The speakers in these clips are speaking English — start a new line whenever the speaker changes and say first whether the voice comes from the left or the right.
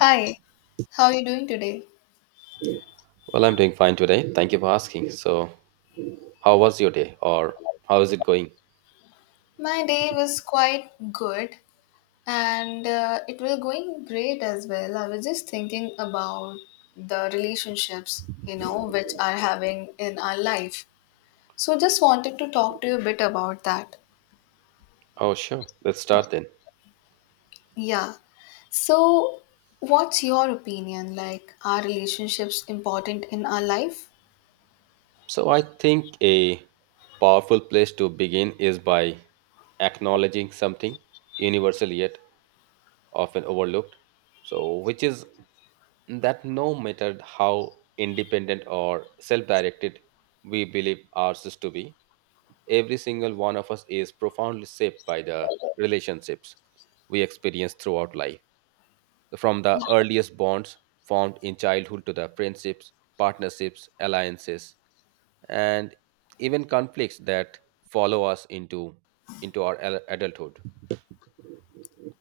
left: Hi, how are you doing today?
right: Well, I'm doing fine today. Thank you for asking. So, how was your day or how is it going?
left: My day was quite good and it was going great as well. I was just thinking about the relationships, which are having in our life. So just wanted to talk to you a bit about that.
right: Oh, sure. Let's start then.
left: Yeah. So what's your opinion? Like, are relationships important in our life?
right: So, I think a powerful place to begin is by acknowledging something universal yet often overlooked. So, which is that no matter how independent or self directed we believe ourselves to be, every single one of us is profoundly shaped by the relationships we experience throughout life. From the earliest bonds formed in childhood to the friendships, partnerships, alliances, and even conflicts that follow us into our adulthood.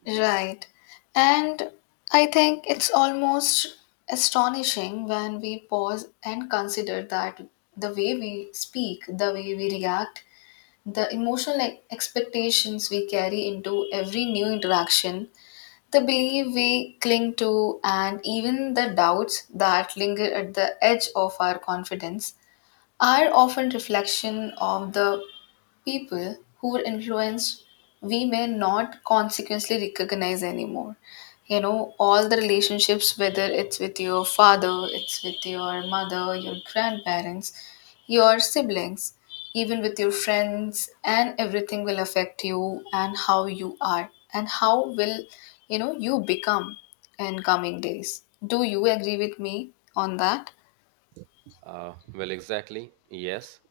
left: Right. And I think it's almost astonishing when we pause and consider that the way we speak, the way we react, the emotional expectations we carry into every new interaction, the belief we cling to, and even the doubts that linger at the edge of our confidence are often reflection of the people who were influenced we may not consequently recognize anymore. All the relationships, whether it's with your father, it's with your mother, your grandparents, your siblings, even with your friends, and everything will affect you and how you are and how will you become in coming days. Do you agree with me on that?
right: Well, exactly. Yes,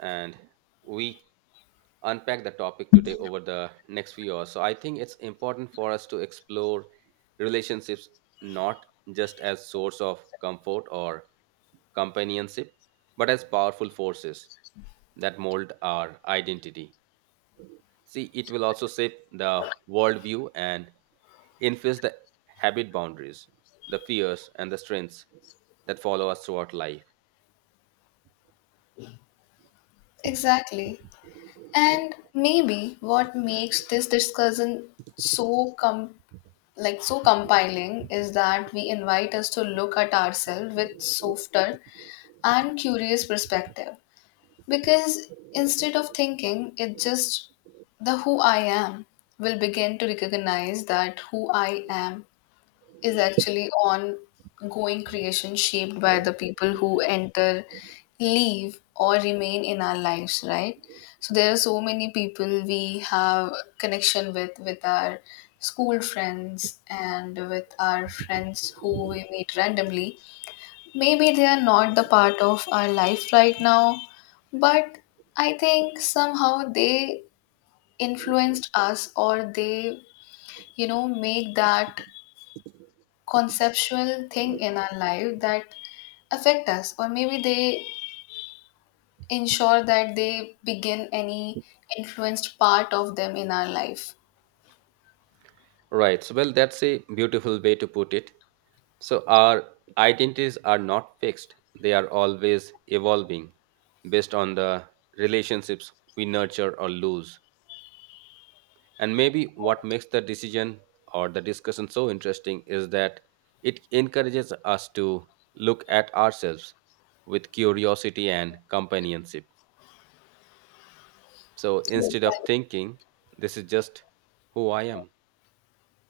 right: and we unpack the topic today over the next few hours. So I think it's important for us to explore relationships not just as source of comfort or companionship, but as powerful forces that mold our identity. See, it will also shape the worldview and influence the habit boundaries, the fears and the strengths that follow us throughout life.
left: Exactly. And maybe what makes this discussion so com- like so compiling is that we invite us to look at ourselves with softer and curious perspective. Because instead of thinking it just the who I am will begin to recognize that who I am is actually ongoing creation shaped by the people who enter, leave, or remain in our lives, right? So there are so many people we have connection with our school friends and with our friends who we meet randomly. Maybe they are not the part of our life right now, but I think somehow they influenced us or they make that conceptual thing in our life that affect us or maybe they ensure that they begin any influenced part of them in our life.
right: Right. So, well, that's a beautiful way to put it. So, our identities are not fixed, they are always evolving based on the relationships we nurture or lose. And maybe what makes the decision or the discussion so interesting is that it encourages us to look at ourselves with curiosity and companionship. So,
left: Yes.
right: instead of thinking, this is just who I am.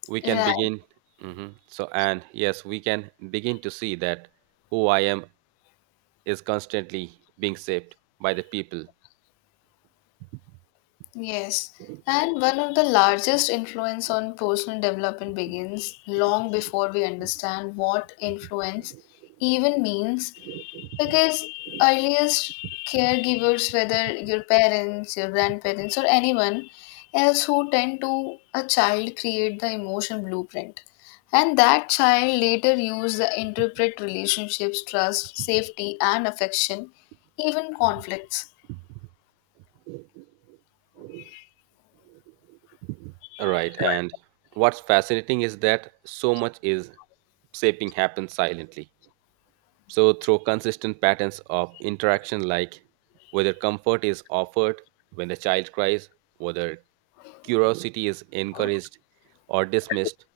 right: We can
left: Right.
right: begin so and yes we can begin to see that who I am is constantly being shaped by the people.
left: Yes, and one of the largest influence on personal development begins long before we understand what influence even means. Because earliest caregivers, whether your parents, your grandparents, or anyone else who tend to a child create the emotion blueprint. And that child later use the interpret relationships, trust, safety, and affection, even conflicts.
right: Right, and what's fascinating is that so much is shaping happens silently, so through consistent patterns of interaction, like whether comfort is offered when the child cries, whether curiosity is encouraged or dismissed,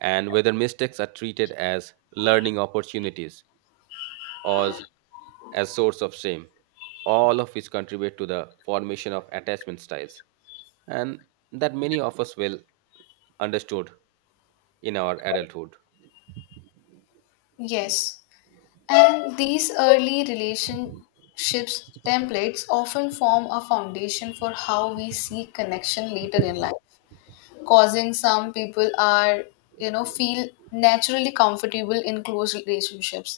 right: and whether mistakes are treated as learning opportunities, as as source of shame, all of which contribute to the formation of attachment styles, and that many of us will understood in our adulthood.
left: Yes. And these early relationships templates often form a foundation for how we seek connection later in life, causing some people are feel naturally comfortable in close relationships,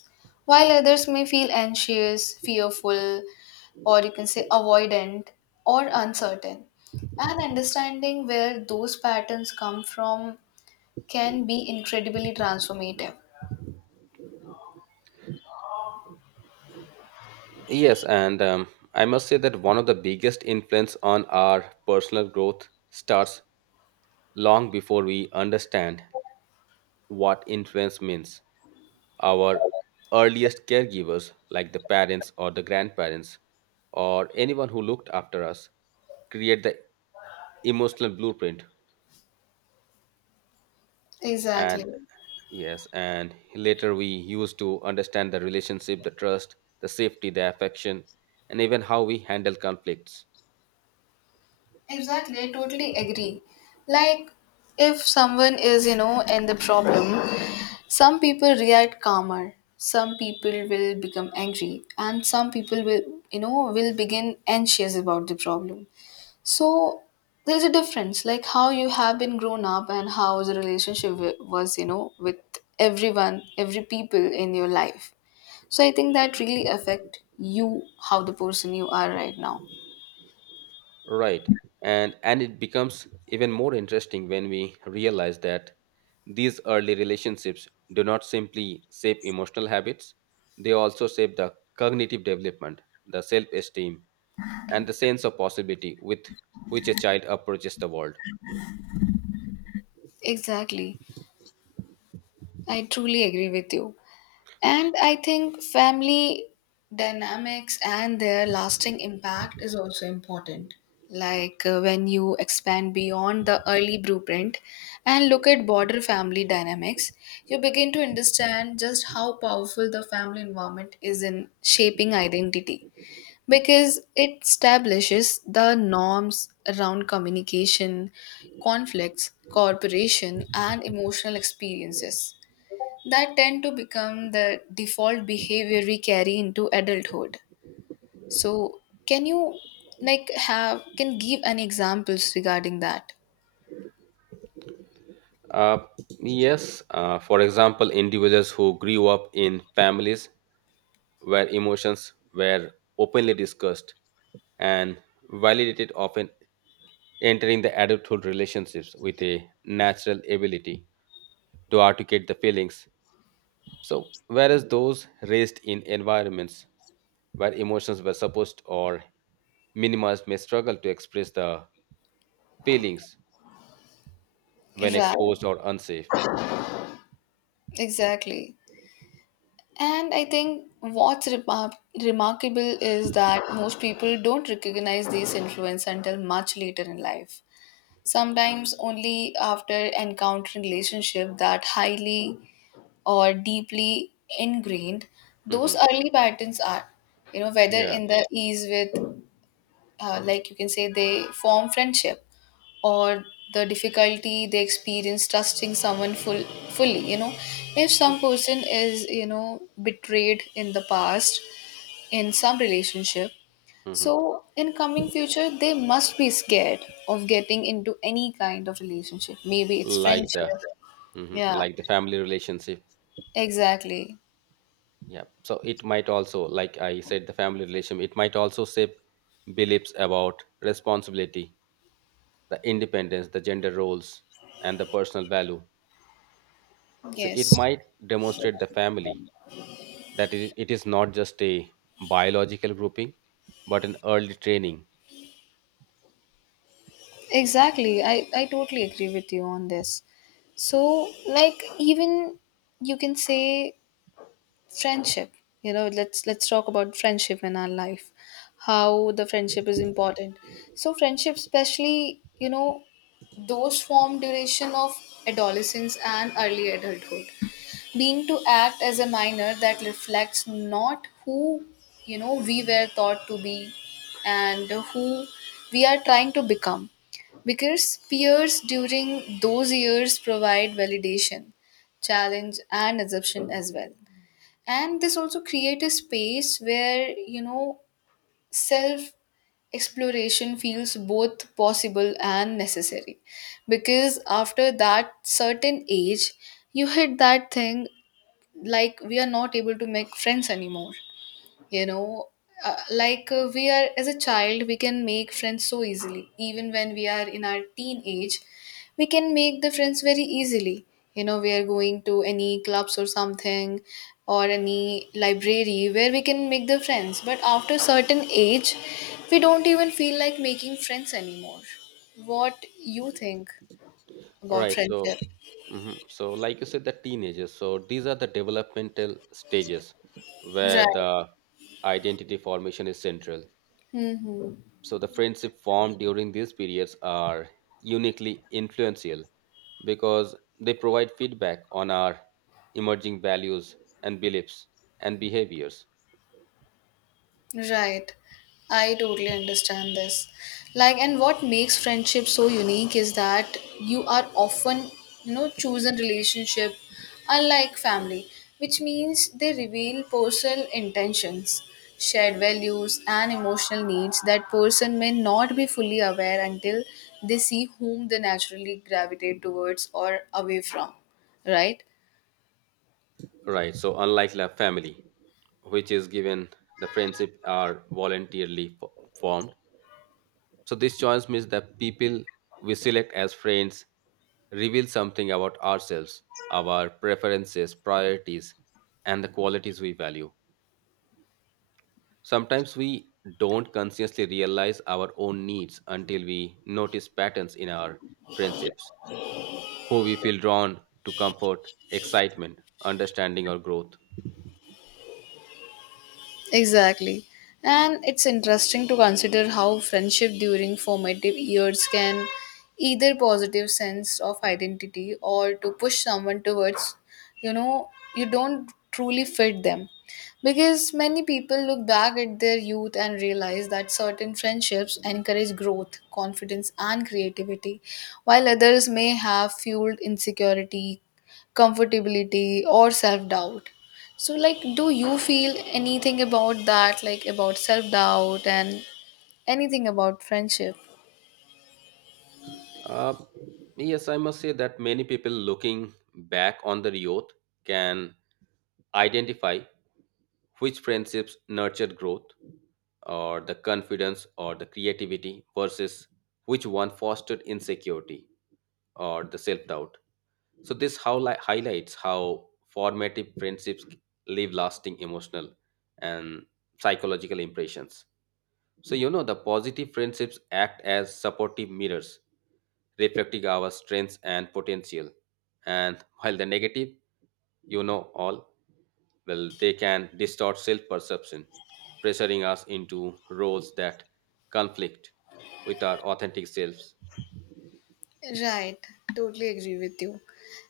left: while others may feel anxious, fearful, or you can say avoidant or uncertain, and understanding where those patterns come from can be incredibly transformative.
right: Yes, and I must say that one of the biggest influence on our personal growth starts long before we understand what influence means. Our earliest caregivers, like the parents or the grandparents or anyone who looked after us, create the emotional blueprint.
left: Exactly.
right: And yes, and later we use to understand the relationship, the trust, the safety, the affection, and even how we handle conflicts.
left: Exactly, I totally agree. Like, if someone is in the problem, some people react calmer, some people will become angry, and some people will begin anxious about the problem. So, there's a difference, like how you have been grown up and how the relationship was with everyone, every people in your life. So, I think that really affect you, how the person you are right now.
right: Right. And it becomes even more interesting when we realize that these early relationships do not simply shape emotional habits, they also shape the cognitive development, the self-esteem, and the sense of possibility with which a child approaches the world.
left: Exactly. I truly agree with you. And I think family dynamics and their lasting impact is also important. Like, when you expand beyond the early blueprint and look at broader family dynamics, you begin to understand just how powerful the family environment is in shaping identity because it establishes the norms around communication, conflicts, cooperation, and emotional experiences that tend to become the default behavior we carry into adulthood. So can you like have can give an examples regarding that?
right: Uh, yes, for example, individuals who grew up in families where emotions were openly discussed and validated, often entering the adulthood relationships with a natural ability to articulate the feelings. So, whereas those raised in environments where emotions were suppressed or minimized may struggle to express the feelings when
left: Right,
right: exposed or unsafe.
left: exactly. And I think what's remarkable is that most people don't recognize these influence until much later in life. Sometimes only after encountering relationship that highly or deeply ingrained, those
right: Hmm.
left: early patterns are whether
right: Yeah.
left: in the ease with, like you can say, they form friendship or the difficulty they experience trusting someone fully. If some person is betrayed in the past in some relationship,
right: Mhm.
left: so in coming future, they must be scared of getting into any kind of relationship. Maybe it's
right: like the
left: friendship.
right: mhm,
left: Yeah,
right: like the family relationship.
left: exactly.
right: Yeah, so it might also, like I said, the family relation, it might also shape beliefs about responsibility, the independence, the gender roles, and the personal value. So it
left: Yes.
right: might demonstrate the family that it is not just a biological grouping, but an early training.
left: Exactly. I totally agree with you on this. So, like, even you can say friendship. Let's talk about friendship in our life. How the friendship is important? So friendship, especially those form duration of adolescence and early adulthood, being to act as a minor that reflects not who we were thought to be and who we are trying to become. Because peers during those years provide validation, challenge, and assumption as well, and this also create a space where self exploration feels both possible and necessary. Because after that certain age you hit that thing, like we are not able to make friends anymore. you know like, we are as a child we can make friends so easily, even when we are in our teenage we can make the friends very easily. We are going to any clubs or something or any library where we can make the friends, but after certain age we don't even feel like making friends anymore. What you think
right: All
left: about
right: right. So,
left: friendship?
right: mhm. so like you said, the teenagers. So these are the developmental stages where
left: Right.
right: the identity formation is central.
left: Mm-hmm.
right: So the friendship formed during these periods are uniquely influential because they provide feedback on our emerging values and beliefs and behaviors.
left: Right. I totally understand this. Like, and what makes friendship so unique is that you are often chosen relationship unlike family, which means they reveal personal intentions, shared values, and emotional needs that person may not be fully aware until they see whom they naturally gravitate towards or away from, right?
right: Right. So unlike the family, which is given, the friendship are voluntarily formed. So this choice means that people we select as friends reveal something about ourselves, our preferences, priorities, and the qualities we value. Sometimes we don't consciously realize our own needs until we notice patterns in our friendships, who we feel drawn to comfort, excitement, understanding, or growth.
left: Exactly. And it's interesting to consider how friendship during formative years can either positive sense of identity or to push someone towards, you know, you don't truly fit them. Because many people look back at their youth and realize that certain friendships encourage growth, confidence, and creativity, while others may have fueled insecurity, comfortability, or self doubt. So, like, do you feel anything about that, like about self doubt and anything about friendship?
right: Uh, yes, I must say that many people looking back on the youth can identify which friendships nurtured growth or the confidence or the creativity versus which one fostered insecurity or the self doubt. So, this how highlights how formative friendships leave lasting emotional and psychological impressions. So, you know, the positive friendships act as supportive mirrors reflecting our strengths and potential. And while the negative, you know all, well, they can distort self perception, pressuring us into roles that conflict with our authentic selves.
left: Right, totally agree with you.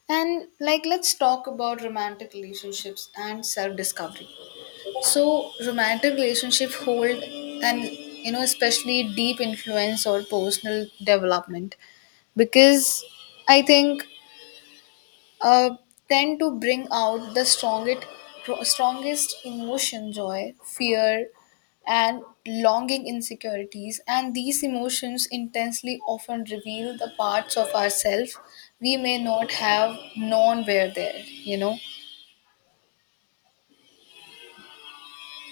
left: And, like, let's talk about romantic relationships and self discovery. So, romantic relationship hold an especially deep influence or personal development because I think uh, tend to bring out the strongest emotion joy, fear, and longing insecurities. And these emotions intensely often reveal the parts of ourselves we may not have known were there.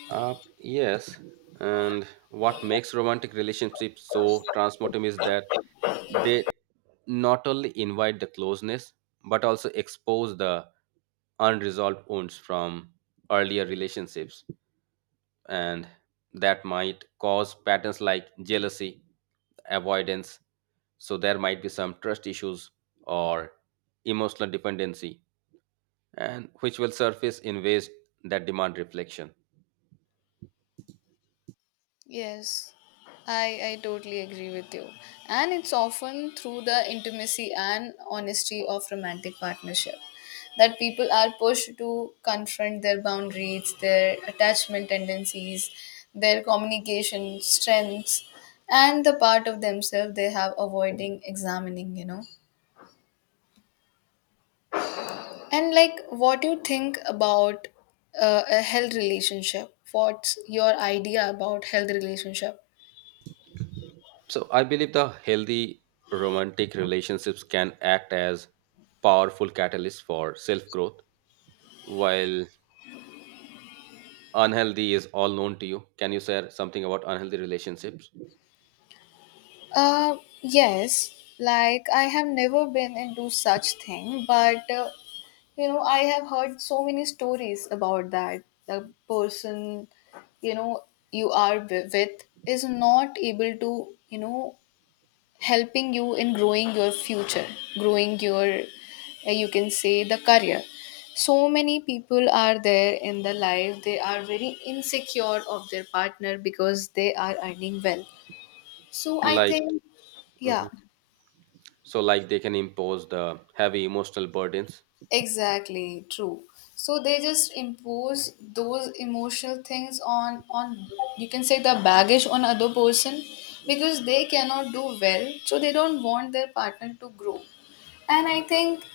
right: Yes, and what makes romantic relationships so transformative is that they not only invite the closeness but also expose the unresolved wounds from earlier relationships, and that might cause patterns like jealousy, avoidance. So there might be some trust issues or emotional dependency, and which will surface in ways that demand reflection.
left: Yes, I totally agree with you. And it's often through the intimacy and honesty of romantic partnership that people are pushed to confront their boundaries, their attachment tendencies, their communication strengths, and the part of themselves they have avoiding examining. And like, what do you think about a health relationship? What's your idea about health relationship?
right: So I believe the healthy romantic relationships can act as powerful catalysts for self growth, while unhealthy is all known to you. Can you share something about unhealthy relationships?
left: Uh, yes, like I have never been into such thing, but I have heard so many stories about that. The person, you know, you are with is not able to helping you in growing your future, growing your, you can say, the career. So many people are there in the life, they are very insecure of their partner because they are earning well. So I
right: Like,
left: think, yeah.
right: mhm. So like they can impose the heavy emotional burdens.
left: Exactly, true. So they just impose those emotional things on you can say the baggage on other person because they cannot do well, so they don't want their partner to grow. And I think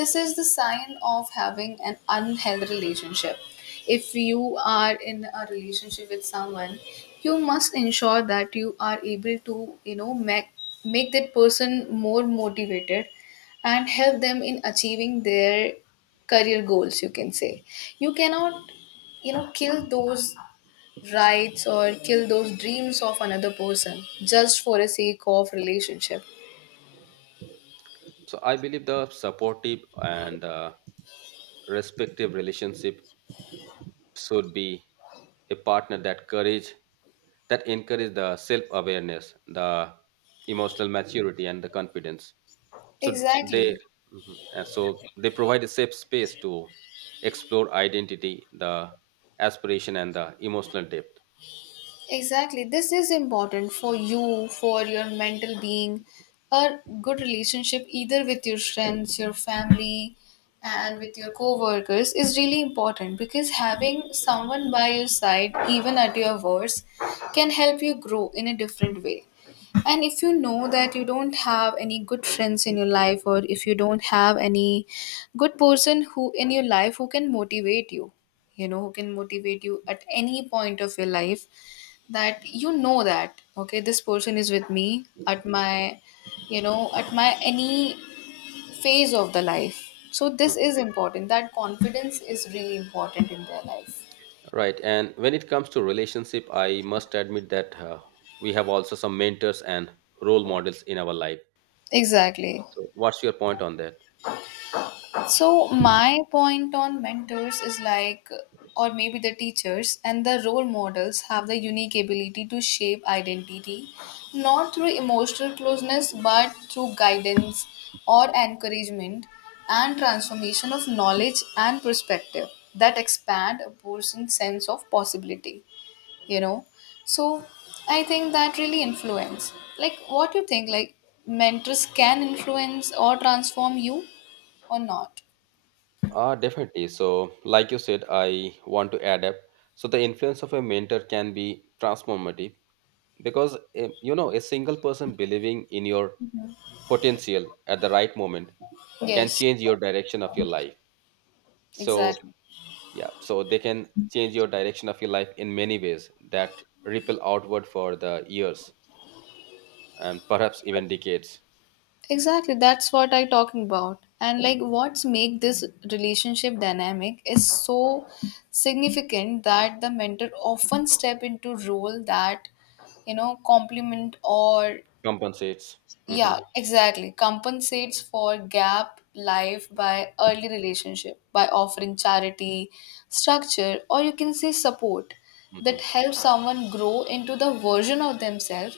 left: this is the sign of having an unhealthy relationship. If you are in a relationship with someone, you must ensure that you are able to make that person more motivated and help them in achieving their career goals, you can say. You cannot kill those rights or kill those dreams of another person just for the sake of relationship.
right: So I believe the supportive and respective relationship should be a partner that courage, that encourage the self awareness, the emotional maturity, and the confidence. So they...
left: Exactly.
right: Mhm. So they provide a safe space to explore identity, the aspiration, and the emotional depth.
left: Exactly. This is important for you, for your mental being. A good relationship, either with your friends, your family, and with your co workers, is really important because having someone by your side, even at your worst, can help you grow in a different way. And if you know that you don't have any good friends in your life, or if you don't have any good person who in your life who can motivate you who can motivate you at any point of your life, that you know that okay this person is with me at my you know at my any phase of the life, so this
right: Mhm.
left: is important that confidence is really important in their life.
right: Right, and when it comes to relationship, I must admit that we have also some mentors and role models in our life.
left: Exactly.
right: So, what's your point on that?
left: So my point on mentors is like or maybe the teachers and the role models have the unique ability to shape identity not through emotional closeness but through guidance or encouragement and transformation of knowledge and perspective that expand a person's sense of possibility. you know so I think that really influence, like what you think, like mentors can influence or transform you or not?
right: Definitely. So, like you said, I want to add up. So, the influence of a mentor can be transformative because, eh, you know, a single person believing in your potential at the right moment can
left: Yes,
right: change your direction of your life. So,
left: exactly.
right: yeah, so they can change your direction of your life in many ways that ripple outward for the years and perhaps even decades,
left: Exactly, that's what I talking about. And like what's make this relationship dynamic is so significant that the mentor often step into role that complement or
right: compensates. Hmm.
left: Yeah, exactly. Compensates for gap life by early relationship by offering charity, structure, or you can say support
right: Hmm.
left: that helps someone grow into the version of themselves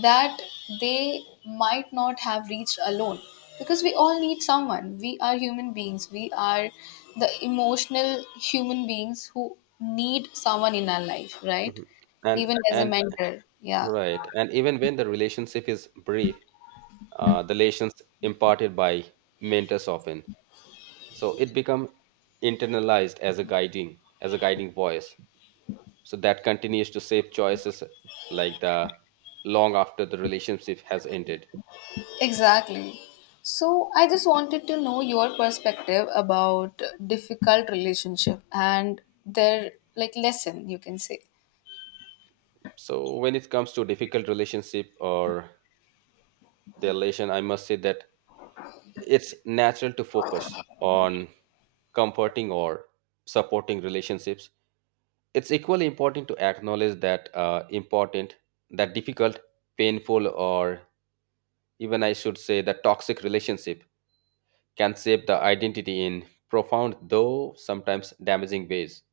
left: that they might not have reached alone. Because we all need someone. We are human beings. We are the emotional human beings who need someone in our life, right?
right: Hmm. And
left: Even as a
right: and
left: mentor. Yeah.
right: right. And even when the relationship is brief, the lessons imparted by mentors often. So it become internalized as a guiding voice. So that continues to shape choices like the long after the relationship has ended.
left: Exactly. So I just wanted to know your perspective about difficult relationship and their like lesson you can say.
right: So when it comes to difficult relationship or the relation, I must say that it's natural to focus on comforting or supporting relationships, it's equally important to acknowledge that important that difficult, painful, or even I should say that toxic relationship can shape the identity in profound though sometimes damaging ways.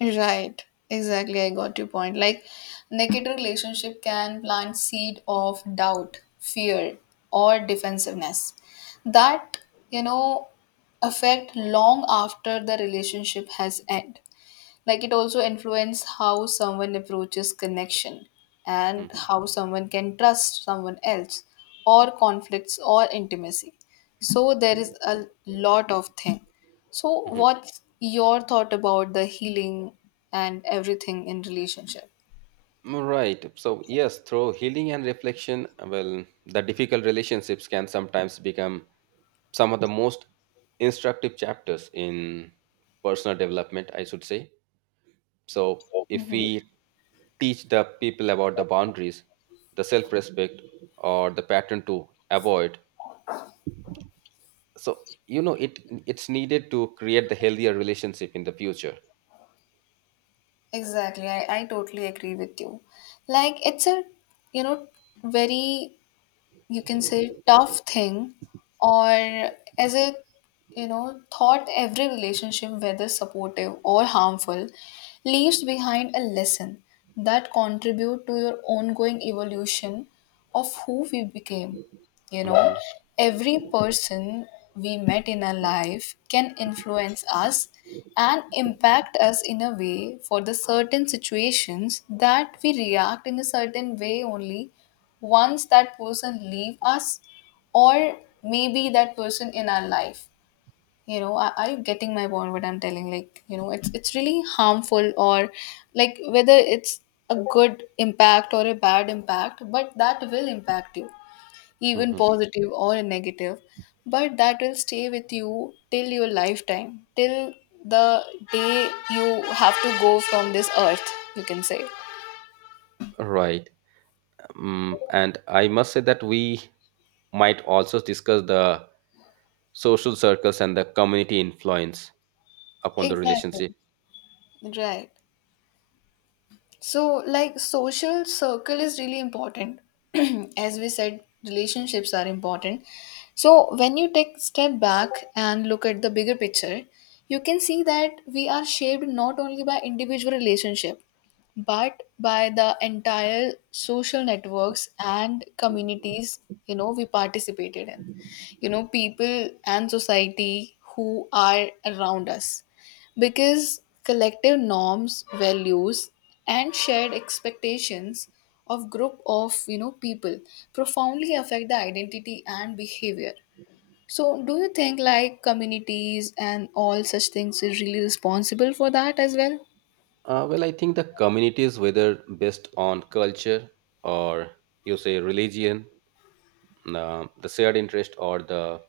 left: Right. Exactly. I got your point. Like negative relationship can plant seed of doubt, fear or defensiveness that you know affect long after the relationship has end. Like it also influences how someone approaches connection and
right: Mhm,
left: how someone can trust someone else or conflicts or intimacy so there is a lot of thing so
right: mhm.
left: what's your thought about the healing and everything in relationship.
right: Mm, right, so yes, through healing and reflection, well, the difficult relationships can sometimes become some of the most instructive chapters in personal development, I should say. So if we teach the people about the boundaries, the self-respect, or the pattern to avoid. So you know it's needed to create the healthier relationship in the future.
left: Exactly I totally agree with you like it's a you know very you can say tough thing or as a you know thought every relationship whether supportive or harmful leaves behind a lesson that contribute to your ongoing evolution of who we became. You know
right: Hmm.
left: every person we met in our life can influence us and impact us in a way for the certain situations that we react in a certain way only once that person leave us or maybe that person in our life you know are you getting my point what I'm telling like you know it's really harmful or like whether it's a good impact or a bad impact but that will impact you even
right: Hmm.
left: positive or negative, but that will stay with you till your lifetime, till the day you have to go from this earth, you can say.
right: Right. And I must say that we might also discuss the social circles and the community influence upon the
left: Exactly.
right: relationship.
left: Right. So, like, social circle is really important. As we said, relationships are important. So, when you take step back and look at the bigger picture, you can see that we are shaped not only by individual relationship, but by the entire social networks and communities, you know, we participated in. You know, people and society who are around us because collective norms, values, and shared expectations of group of you know people profoundly affect the identity and behavior. So do you think like communities and all such things is really responsible for that as well?
right: Well, I think the communities, whether based on culture or you say religion, the shared interest or the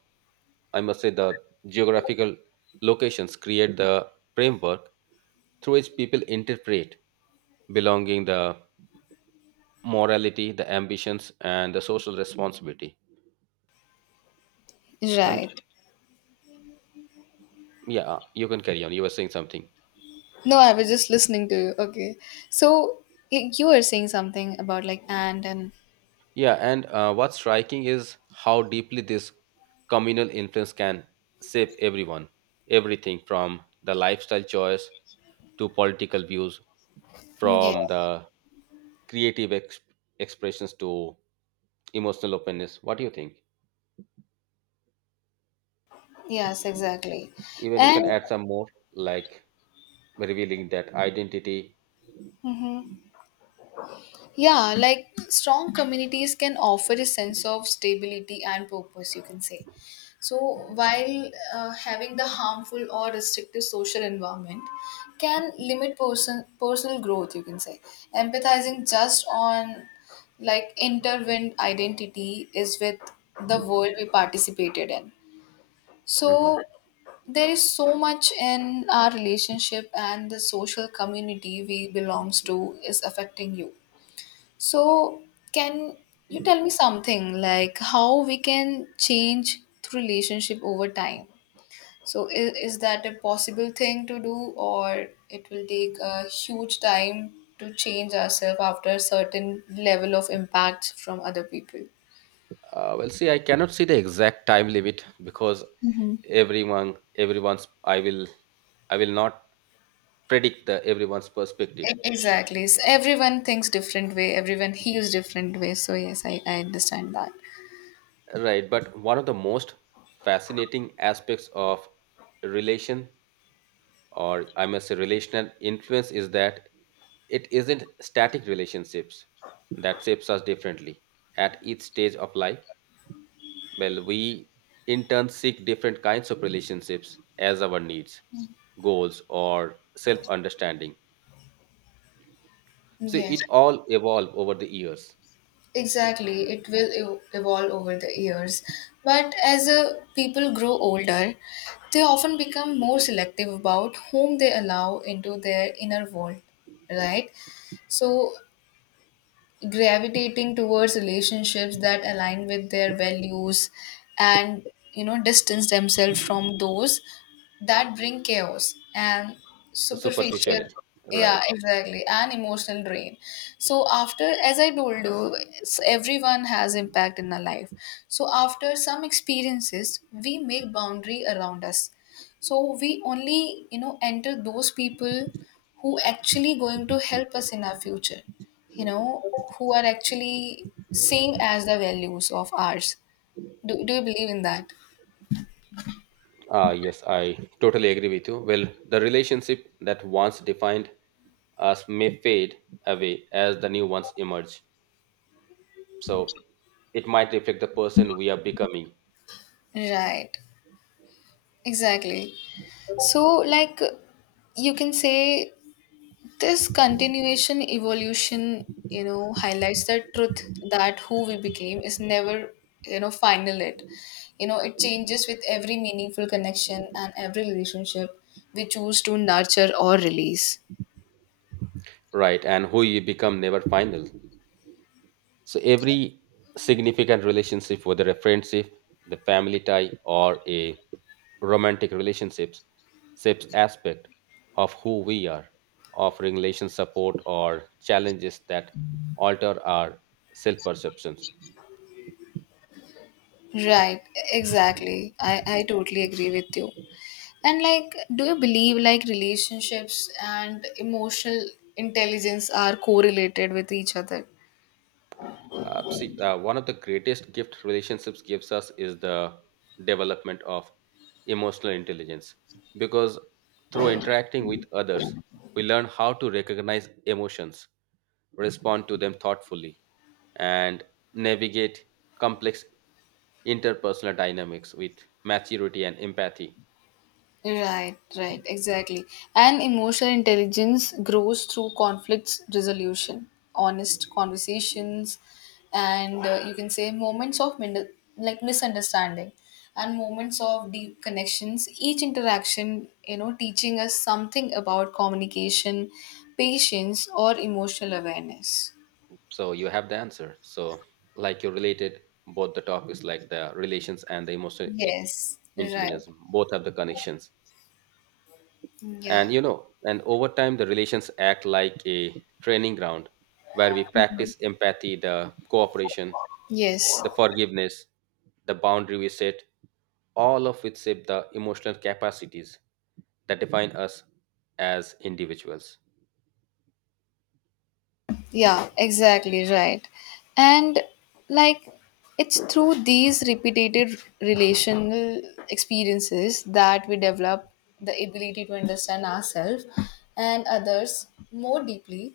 right: I must say, the geographical locations create the framework through which people interpret belonging, the morality, the ambitions, and the social responsibility. And
left: Right.
right: yeah, you can carry on. You were saying something.
left: No, I was just listening to you. Okay. So you were saying something about like and
right: Yeah, and what's striking is how deeply this communal influence can shape everything from the lifestyle choice to political views, from
left: yes.
right: the creative expressions to emotional openness. What do you think?
left: Yes, exactly.
right: Even you
left: And
right: can add some more, like revealing that identity.
left: mhm. Yeah, like strong communities can offer a sense of stability and purpose, you can say. So, while having the harmful or restrictive social environment can limit person, personal growth, you can say. Empathizing just on like intertwined identity is with the world we participated in.
right: Mhm.
left: So, there is so much in our relationship and the social community we belongs to is affecting you so, can you tell me something like how we can change the relationship over time? So, is that a possible thing to do, or it will take a huge time to change ourselves after a certain level of impact from other people?
right: Well, see, I cannot see the exact time limit because
left: Hmm.
right: everyone's I will not predict the everyone's perspective.
left: Exactly. Everyone thinks different way. Everyone heals different way. So yes, I understand that.
right: Right, but one of the most fascinating aspects of relation or I must say relational influence is that it isn't static relationships that shapes us differently at each stage of life. Well, we in turn seek different kinds of relationships as our needs, goals, or self understanding. So
left: Yes.
right: it all evolve over the years.
left: Exactly, it will evolve over the years. But as people grow older, they often become more selective about whom they allow into their inner world, right? So gravitating towards relationships that align with their values and you know distance themselves from those that bring chaos and
right: The
left: superficial,
right: superficiality,
left: yeah
right: right?
left: exactly, and emotional drain so after as I told you everyone has impact in our life so after some experiences we make boundary around us so we only you know enter those people who actually going to help us in our future you know, who are actually same as the values of ours. Do you believe in that?
right: Ah, yes, I totally agree with you. Well, the relationship that once defined us may fade away as the new ones emerge. So it might reflect the person we are becoming,
left: Right, exactly. So, like, you can say this continuation evolution, you know, highlights the truth that who we became is never, you know, final it. You know, it changes with every meaningful connection and every relationship we choose to nurture or release.
right: right? And who you become never final. So every significant relationship, whether a friendship, the family tie, or a romantic relationships, shapes aspect of who we are, offering relation support or challenges that alter our self-perceptions.
left: Right, exactly. I totally agree with you. And like, do you believe like relationships and emotional intelligence are correlated with each other?
right: See, one of the greatest gift relationships gives us is the development of emotional intelligence, because through interacting with others, we learn how to recognize emotions, respond to them thoughtfully, and navigate complex interpersonal dynamics with maturity and empathy.
left: Right, right, exactly. And emotional intelligence grows through conflicts resolution, honest conversations, and you can say moments of like misunderstanding and moments of deep connections. Each interaction, you know, teaching us something about communication, patience, or emotional awareness.
right: So you have the answer. So like you related both the topics like the relations and the emotional
left: Yes, right.
right: intelligence, both have the connections.
left: Yeah.
right: And you know, and over time the relations act like a training ground where we practice empathy, the cooperation,
left: Yes.
right: the forgiveness, the boundary we set, all of which shape the emotional capacities that define us as individuals.
left: Yeah, exactly right. And like it's through these repeated relational experiences that we develop the ability to understand ourselves and others more deeply,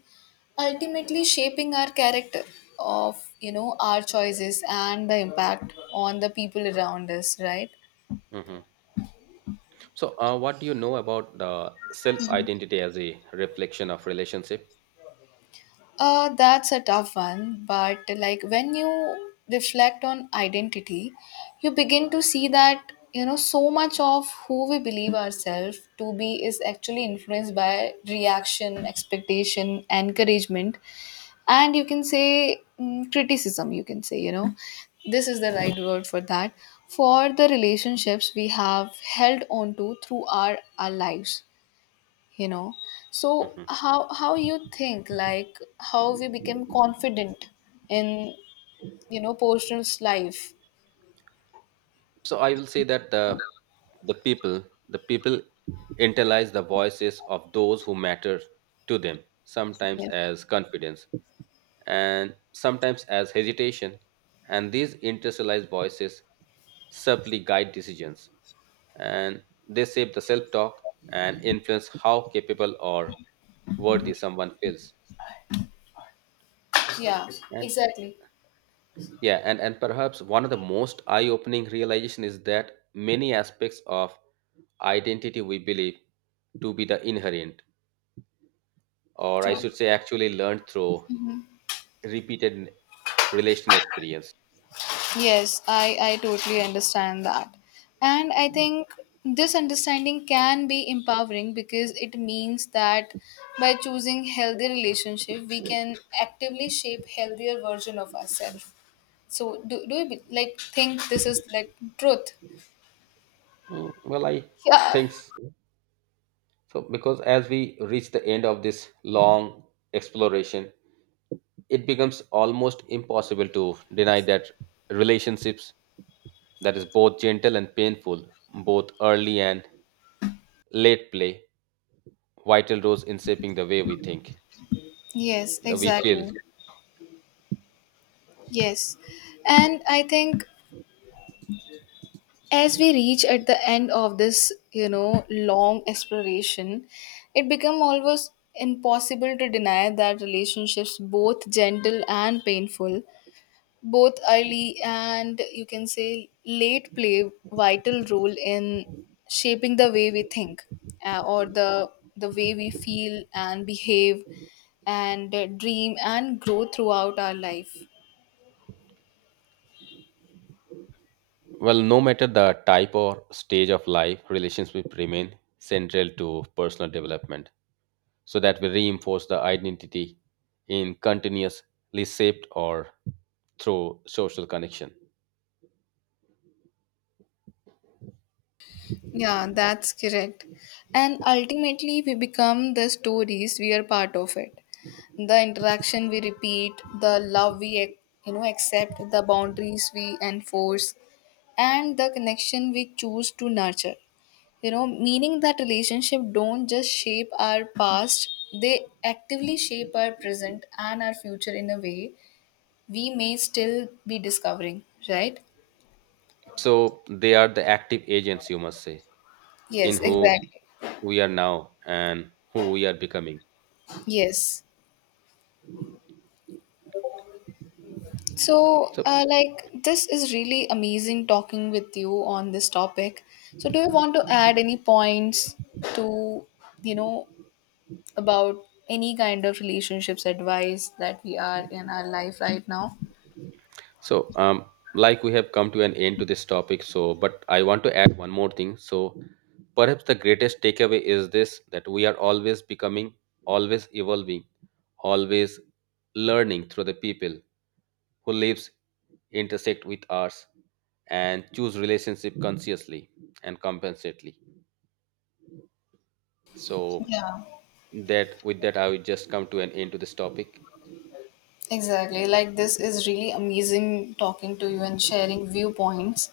left: ultimately shaping our character of, you know, our choices and the impact on the people around us, right?
right: Mhm. So, what do you know about the self identity as a reflection of relationship?
left: That's a tough one, but like when you reflect on identity, you begin to see that you know so much of who we believe ourselves to be is actually influenced by reaction, expectation, encouragement, and you can say criticism. You can say, you know, this is the right word for that. For the relationships we have held on to through our lives you know so
right: Mhm.
left: how you think like how we became confident in you know personal's life.
right: So, I will say that the people the people internalize the voices of those who matter to them, sometimes
left: Yeah,
right: as confidence and sometimes as hesitation, and these internalized voices subtly guide decisions, and they shape the self talk and influence how capable or worthy someone feels.
left: yeah
right: and
left: exactly.
right: yeah and, and perhaps one of the most eye-opening realization is that many aspects of identity we believe to be the inherent, or I should say actually learned through repeated relational experience.
left: Yes I totally understand that and I think this understanding can be empowering because it means that by choosing healthy relationship we can actively shape healthier version of ourselves so do you like think this is like truth.
right: Mm, well, I
left: Yeah
right: think so because as we reach the end of this long exploration, it becomes almost impossible to deny that relationships that is both gentle and painful, both early and late play vital roles in shaping the way we think,
left: yes
right: the we feel.
left: exactly. Yes. And I think as we reach at the end of this, you know, long exploration, it become almost impossible to deny that relationships both gentle and painful, both early and you can say late play vital role in shaping the way we think or the way we feel and behave and dream and grow throughout our life.
right: Well, no matter the type or stage of life, relationships remain central to personal development so that we reinforce the identity in continuously shaped or through social connection.
left: Yeah, that's correct. And ultimately, we become the stories we are part of it. The interaction we repeat, the love we you know accept, the boundaries we enforce, and the connection we choose to nurture. You know, meaning that relationship don't just shape our past; they actively shape our present and our future in a way we may still be discovering. Right?
right: So they are the active agents, you must say, in
left: Yes,
right: who
left: exactly.
right: we are now and who we are becoming.
left: Yes. So,
right: So...
left: like, this is really amazing talking with you on this topic. So, do you want to add any points to, you know, about any kind of relationships advice that we are in our life right now?
right: So, like we have come to an end to this topic, so but I want to add one more thing. So, perhaps the greatest takeaway is this that we are always becoming, always evolving, always learning through the people who lives intersect with us and choose relationship consciously and compensately. So
left: Yeah,
right: that, with that, I will just come to an end to this topic.
left: exactly. Like, this is really amazing talking to you and sharing viewpoints.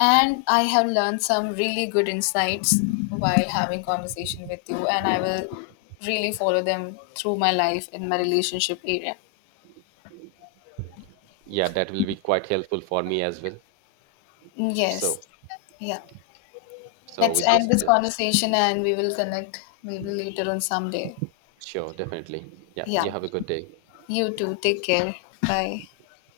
left: And I have learned some really good insights while having conversation with you, and I will really follow them through my life in my relationship area.
right: Yeah, that will be quite helpful for me as well.
left: Yes.
right: So,
left: Yeah.
right: so
left: Let's
right: with this,
left: end this conversation and we will connect maybe later on someday.
right: sure, definitely. Yeah, you
left: Yeah.
right: have a good day.
left: You too. Take care. Bye.